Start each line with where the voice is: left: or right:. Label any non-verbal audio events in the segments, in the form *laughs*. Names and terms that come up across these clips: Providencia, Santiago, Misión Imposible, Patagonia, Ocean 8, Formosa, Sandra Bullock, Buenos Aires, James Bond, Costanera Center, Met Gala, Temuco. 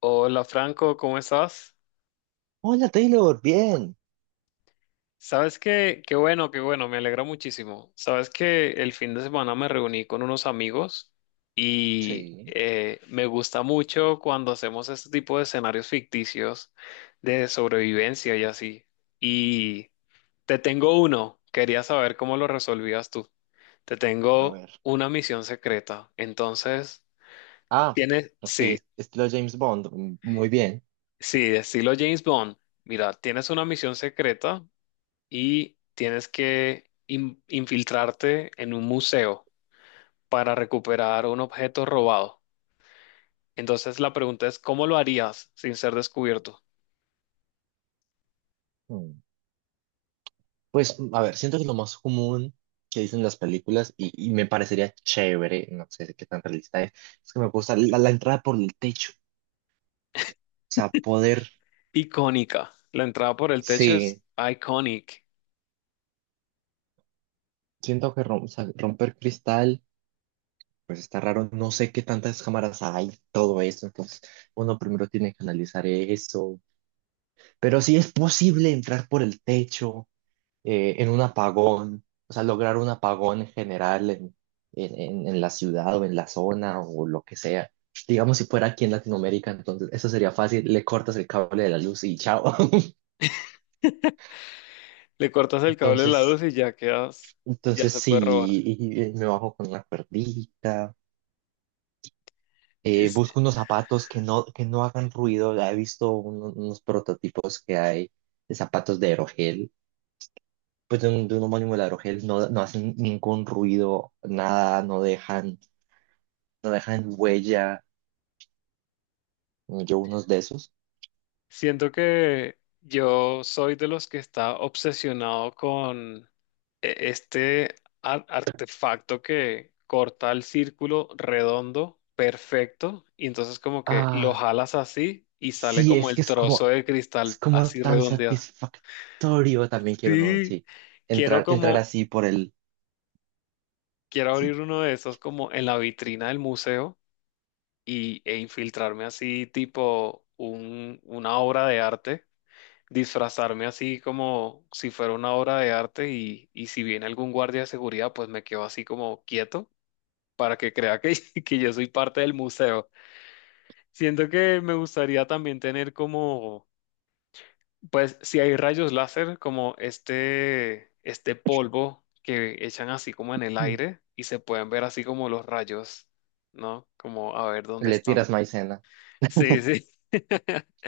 left: Hola Franco, ¿cómo estás?
right: Hola Taylor, bien.
left: Sabes que, qué bueno, me alegra muchísimo. Sabes que el fin de semana me reuní con unos amigos y
right: Sí.
left: me gusta mucho cuando hacemos este tipo de escenarios ficticios de sobrevivencia y así. Y te tengo uno, quería saber cómo lo resolvías tú. Te
right: A
left: tengo
right: ver.
left: una misión secreta, entonces
right: Ah,
left: tienes,
right: ok,
left: sí,
right: estilo James Bond, mm, muy bien.
left: sí, estilo James Bond. Mira, tienes una misión secreta y tienes que infiltrarte en un museo para recuperar un objeto robado. Entonces la pregunta es, ¿cómo lo harías sin ser descubierto?
right: Mm. Pues, a ver, siento que lo más común que dicen las películas, y me parecería chévere, no sé qué tan realista es que me gusta la entrada por el techo. O sea, poder,
left: Icónica. La entrada por el techo es
right: sí,
left: iconic.
right: siento que o sea, romper cristal, pues está raro, no sé qué tantas cámaras hay, todo eso, entonces uno primero tiene que analizar eso. Pero sí es posible entrar por el techo. En un apagón, o sea, lograr un apagón en general en la ciudad o en la zona o lo que sea. Digamos, si fuera aquí en Latinoamérica, entonces eso sería fácil, le cortas el cable de la luz y chao. *laughs*
left: Le cortas el cable de la luz
right: Entonces,
left: y ya quedas, ya
right: entonces
left: se puede robar.
right: sí, y me bajo con una cuerdita, busco unos zapatos que no hagan ruido, ya he visto unos prototipos que hay de zapatos de aerogel, pues de de un homónimo de aerogel, no, no hacen ningún ruido, nada, no dejan huella, yo unos de esos.
left: Siento que yo soy de los que está obsesionado con este artefacto que corta el círculo redondo, perfecto, y entonces como que lo
right: Ah,
left: jalas así y sale
right: sí,
left: como
right: es
left: el
right: que
left: trozo de
right: es
left: cristal
right: como
left: así
right: tan
left: redondeado.
right: satisfactorio. También quiero uno,
left: Sí,
right: sí.
left: quiero
right: Entrar, entrar
left: como,
right: así por el,
left: quiero
right: sí.
left: abrir uno de esos como en la vitrina del museo y, e infiltrarme así tipo un, una obra de arte, disfrazarme así como si fuera una obra de arte, y si viene algún guardia de seguridad, pues me quedo así como quieto para que crea que, *laughs* que yo soy parte del museo. Siento que me gustaría también tener como, pues si hay rayos láser, como este polvo que echan así como en el
right: No.
left: aire y se pueden ver así como los rayos, ¿no? Como a ver dónde
right: Le
left: están.
right: tiras maicena.
left: Sí, sí. *laughs*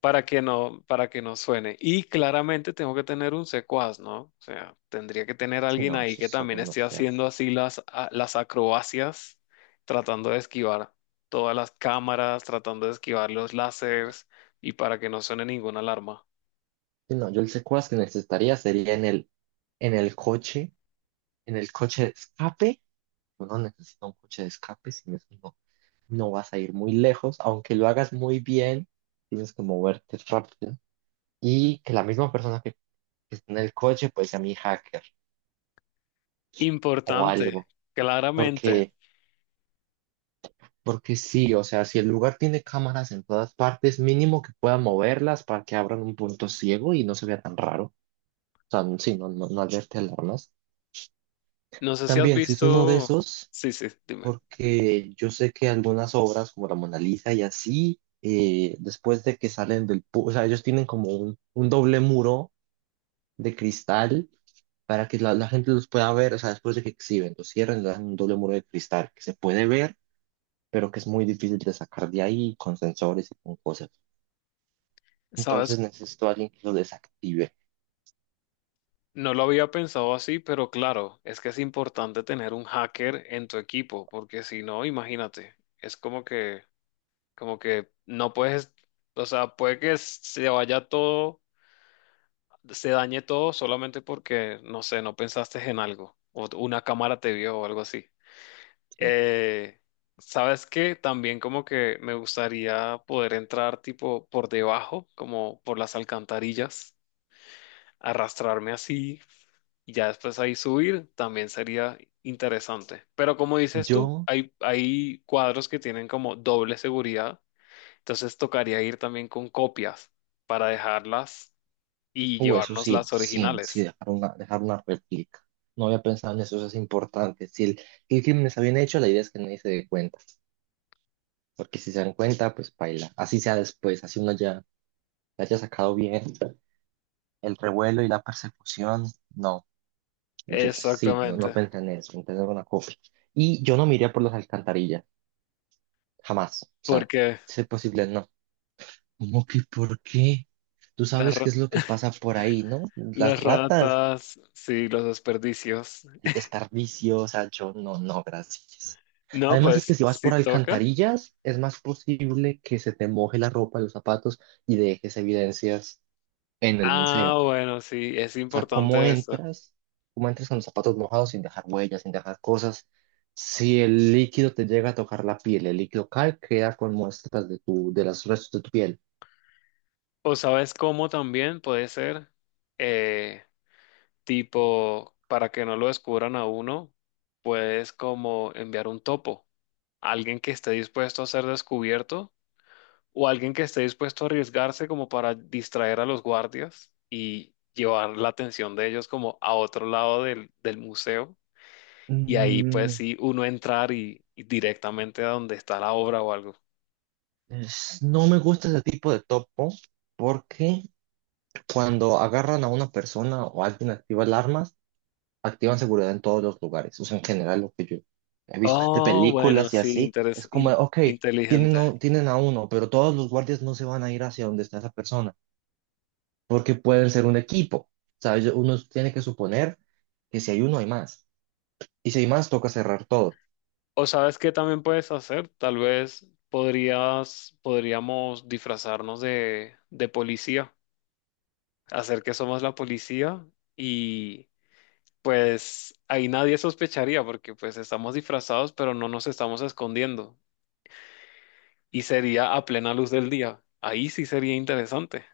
left: Para que no, para que no suene. Y claramente tengo que tener un secuaz, ¿no? O sea, tendría que tener
right: Sí,
left: alguien
right: no,
left: ahí
right: eso
left: que
right: solo
left: también
right: no
left: esté
right: se hace.
left: haciendo así las, las acrobacias, tratando de esquivar todas las cámaras, tratando de esquivar los láseres y para que no suene ninguna alarma.
right: Sí, no, yo el secuaz que necesitaría sería en el coche, en el coche de escape. Uno necesita un coche de escape, sin eso no, no vas a ir muy lejos, aunque lo hagas muy bien, tienes que moverte rápido. Y que la misma persona que está en el coche, pues a mi hacker o
left: Importante,
right: algo.
left: claramente.
right: Porque, porque sí, o sea, si el lugar tiene cámaras en todas partes, mínimo que pueda moverlas para que abran un punto ciego y no se vea tan raro. O sea, sí, no, no, no alerte alarmas.
left: No sé si has
right: También, si es uno de
left: visto.
right: esos,
left: Sí, sí, dime.
right: porque yo sé que algunas obras como la Mona Lisa y así, después de que salen O sea, ellos tienen como un doble muro de cristal para que la gente los pueda ver, o sea, después de que exhiben, los cierren, le dan un doble muro de cristal que se puede ver pero que es muy difícil de sacar de ahí con sensores y con cosas. Entonces
left: ¿Sabes?
right: necesito a alguien que lo desactive.
left: No lo había pensado así, pero claro, es que es importante tener un hacker en tu equipo, porque si no, imagínate, es como que no puedes, o sea, puede que se vaya todo, se dañe todo solamente porque, no sé, no pensaste en algo, o una cámara te vio o algo así.
right: Sí.
left: Eh, ¿Sabes qué? También como que me gustaría poder entrar tipo por debajo, como por las alcantarillas, arrastrarme así y ya después ahí subir también sería interesante. Pero como dices tú,
right: Yo,
left: hay cuadros que tienen como doble seguridad, entonces tocaría ir también con copias para dejarlas y
right: o eso
left: llevarnos
right: sí,
left: las
right: sí, sí,
left: originales.
right: dejar una réplica. No había pensado en eso, eso es importante. Si el, El crimen está bien hecho, la idea es que nadie se dé cuenta. Porque si se dan cuenta, pues baila. Así sea después, así uno ya la haya sacado bien. El revuelo y la persecución, no. Yo sí, no, no
left: Exactamente,
right: pensé en eso, en tener una copia. Y yo no miraría por las alcantarillas, jamás. O sea,
left: porque
right: si es posible, no. ¿Cómo que por qué? Tú
left: las,
right: sabes qué es lo que pasa por ahí, ¿no?
left: las
right: Las ratas,
left: ratas, sí, los desperdicios.
right: el desperdicio, o sea, yo no, no, gracias.
left: No,
right: Además es que
left: pues
right: si vas
left: si
right: por
left: toca.
right: alcantarillas, es más posible que se te moje la ropa, los zapatos y dejes evidencias en el
left: Ah,
right: museo.
left: bueno, sí, es
right: O sea, ¿cómo
left: importante eso.
right: entras? ¿Cómo entras con los zapatos mojados sin dejar huellas, sin dejar cosas? Si el líquido te llega a tocar la piel, el líquido cae, queda con muestras de tu, de los restos de tu piel.
left: O sabes cómo también puede ser. eh, Tipo, para que no lo descubran a uno, puedes como enviar un topo, alguien que esté dispuesto a ser descubierto o alguien que esté dispuesto a arriesgarse como para distraer a los guardias y llevar la atención de ellos como a otro lado del, del museo. Y ahí pues
right: Mm,
left: sí, uno entrar y directamente a donde está la obra o algo.
right: Es- no me gusta ese tipo de topo porque cuando agarran a una persona o alguien activa alarmas, activan seguridad en todos los lugares. O sea, en general lo que yo he visto de
left: Oh, bueno,
right: películas y
left: sí,
right: así, es como, ok,
left: inteligente.
right: tienen a uno, pero todos los guardias no se van a ir hacia donde está esa persona porque pueden ser un equipo. ¿Sabes? Uno tiene que suponer que si hay uno, hay más. Y si hay más, toca cerrar todo.
left: O sabes qué también puedes hacer, tal vez podrías, podríamos disfrazarnos de policía, hacer que somos la policía y pues ahí nadie sospecharía porque pues estamos disfrazados pero no nos estamos escondiendo y sería a plena luz del día. Ahí sí sería interesante.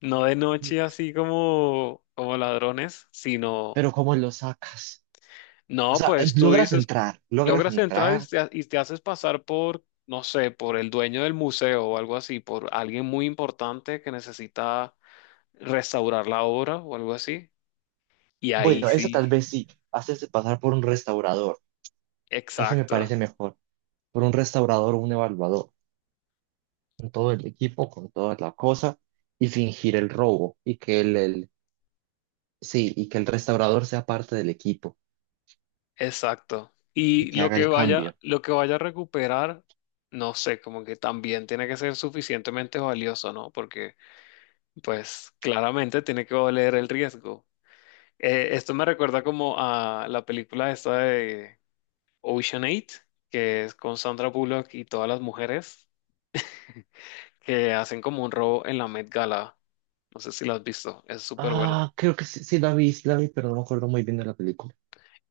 left: No de noche así como, como ladrones, sino
right: Pero ¿cómo lo sacas? O
left: no,
right: sea,
left: pues tú dices,
right: logras
left: logras entrar
right: entrar.
left: y te haces pasar por, no sé, por el dueño del museo o algo así, por alguien muy importante que necesita restaurar la obra o algo así. Y ahí
right: Bueno, eso
left: sí,
right: tal vez sí, hacerse pasar por un restaurador. Ese me
left: exacto,
right: parece mejor. Por un restaurador o un evaluador. Con todo el equipo, con toda la cosa, y fingir el robo. Y sí, y que el restaurador sea parte del equipo
left: exacto.
right: y
left: Y
right: que haga el cambio.
left: lo que vaya a recuperar, no sé, como que también tiene que ser suficientemente valioso, ¿no? Porque, pues, claramente tiene que valer el riesgo. Esto me recuerda como a la película esta de Ocean 8, que es con Sandra Bullock y todas las mujeres que hacen como un robo en la Met Gala. No sé si lo has visto, es súper buena.
right: Ah, creo que sí, sí la vi, pero no me acuerdo muy bien de la película.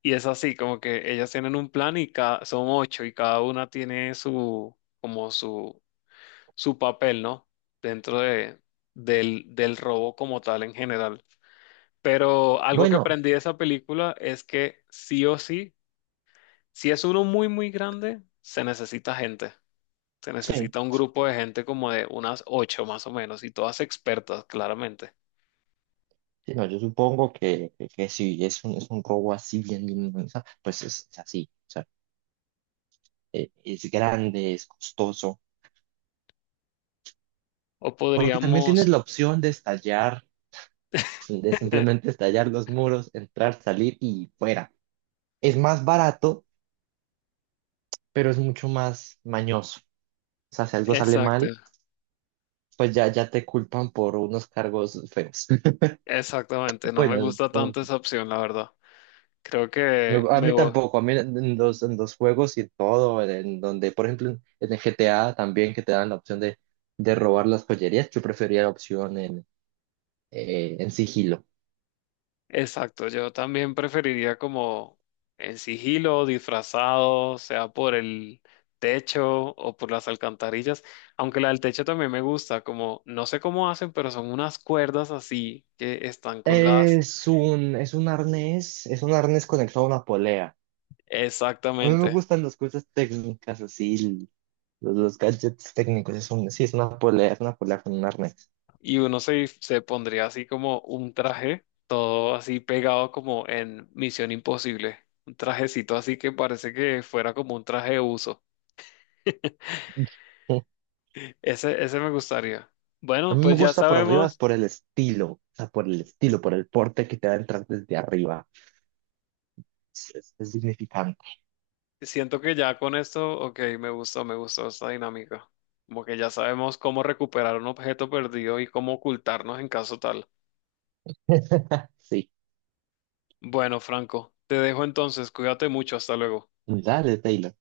left: Y es así, como que ellas tienen un plan y cada, son ocho y cada una tiene su, como su papel, ¿no? Dentro de, del, del robo como tal en general. Pero algo que
right: Bueno,
left: aprendí de esa película es que sí o sí, si es uno muy, muy grande, se necesita gente. Se
right: sí.
left: necesita un grupo de gente como de unas ocho más o menos y todas expertas, claramente.
right: Sí, no, yo supongo que si es un, es un robo así bien, bien, bien, o sea, pues es así. O sea, es grande, es costoso.
left: O
right: Porque también
left: podríamos...
right: tienes la opción de estallar, de
left: *laughs*
right: simplemente estallar los muros, entrar, salir y fuera. Es más barato, pero es mucho más mañoso. O sea, si algo sale
left: Exacto,
right: mal, pues ya, ya te culpan por unos cargos feos. *laughs*
left: exactamente. No me
right: Bueno,
left: gusta
right: como
left: tanto
right: que-
left: esa opción, la verdad. Creo que
right: a
left: me
right: mí
left: voy.
right: tampoco, a mí en los juegos y todo, en donde, por ejemplo, en el GTA también que te dan la opción de robar las joyerías, yo prefería la opción en sigilo.
left: Exacto, yo también preferiría como en sigilo, disfrazado, sea por el techo o por las alcantarillas, aunque la del techo también me gusta, como no sé cómo hacen, pero son unas cuerdas así que están colgadas.
right: Es un arnés conectado a una polea. A mí me
left: Exactamente.
right: gustan las cosas técnicas, así, l- los gadgets técnicos. Es un, sí, es una polea con un arnés.
left: Y uno se, se pondría así como un traje, todo así pegado como en Misión Imposible, un trajecito así que parece que fuera como un traje de uso. *laughs*
right: *laughs*
left: Ese me gustaría.
right: A
left: Bueno,
right: mí me
left: pues ya
right: gusta por arriba, es
left: sabemos,
right: por el estilo, o sea, por el estilo, por el porte que te va a entrar desde arriba. Es significante.
left: siento que ya con esto, ok, me gustó esta dinámica. Como que ya sabemos cómo recuperar un objeto perdido y cómo ocultarnos en caso tal.
right: *laughs* Sí,
left: Bueno, Franco, te dejo entonces, cuídate mucho, hasta luego.
right: dale, Taylor.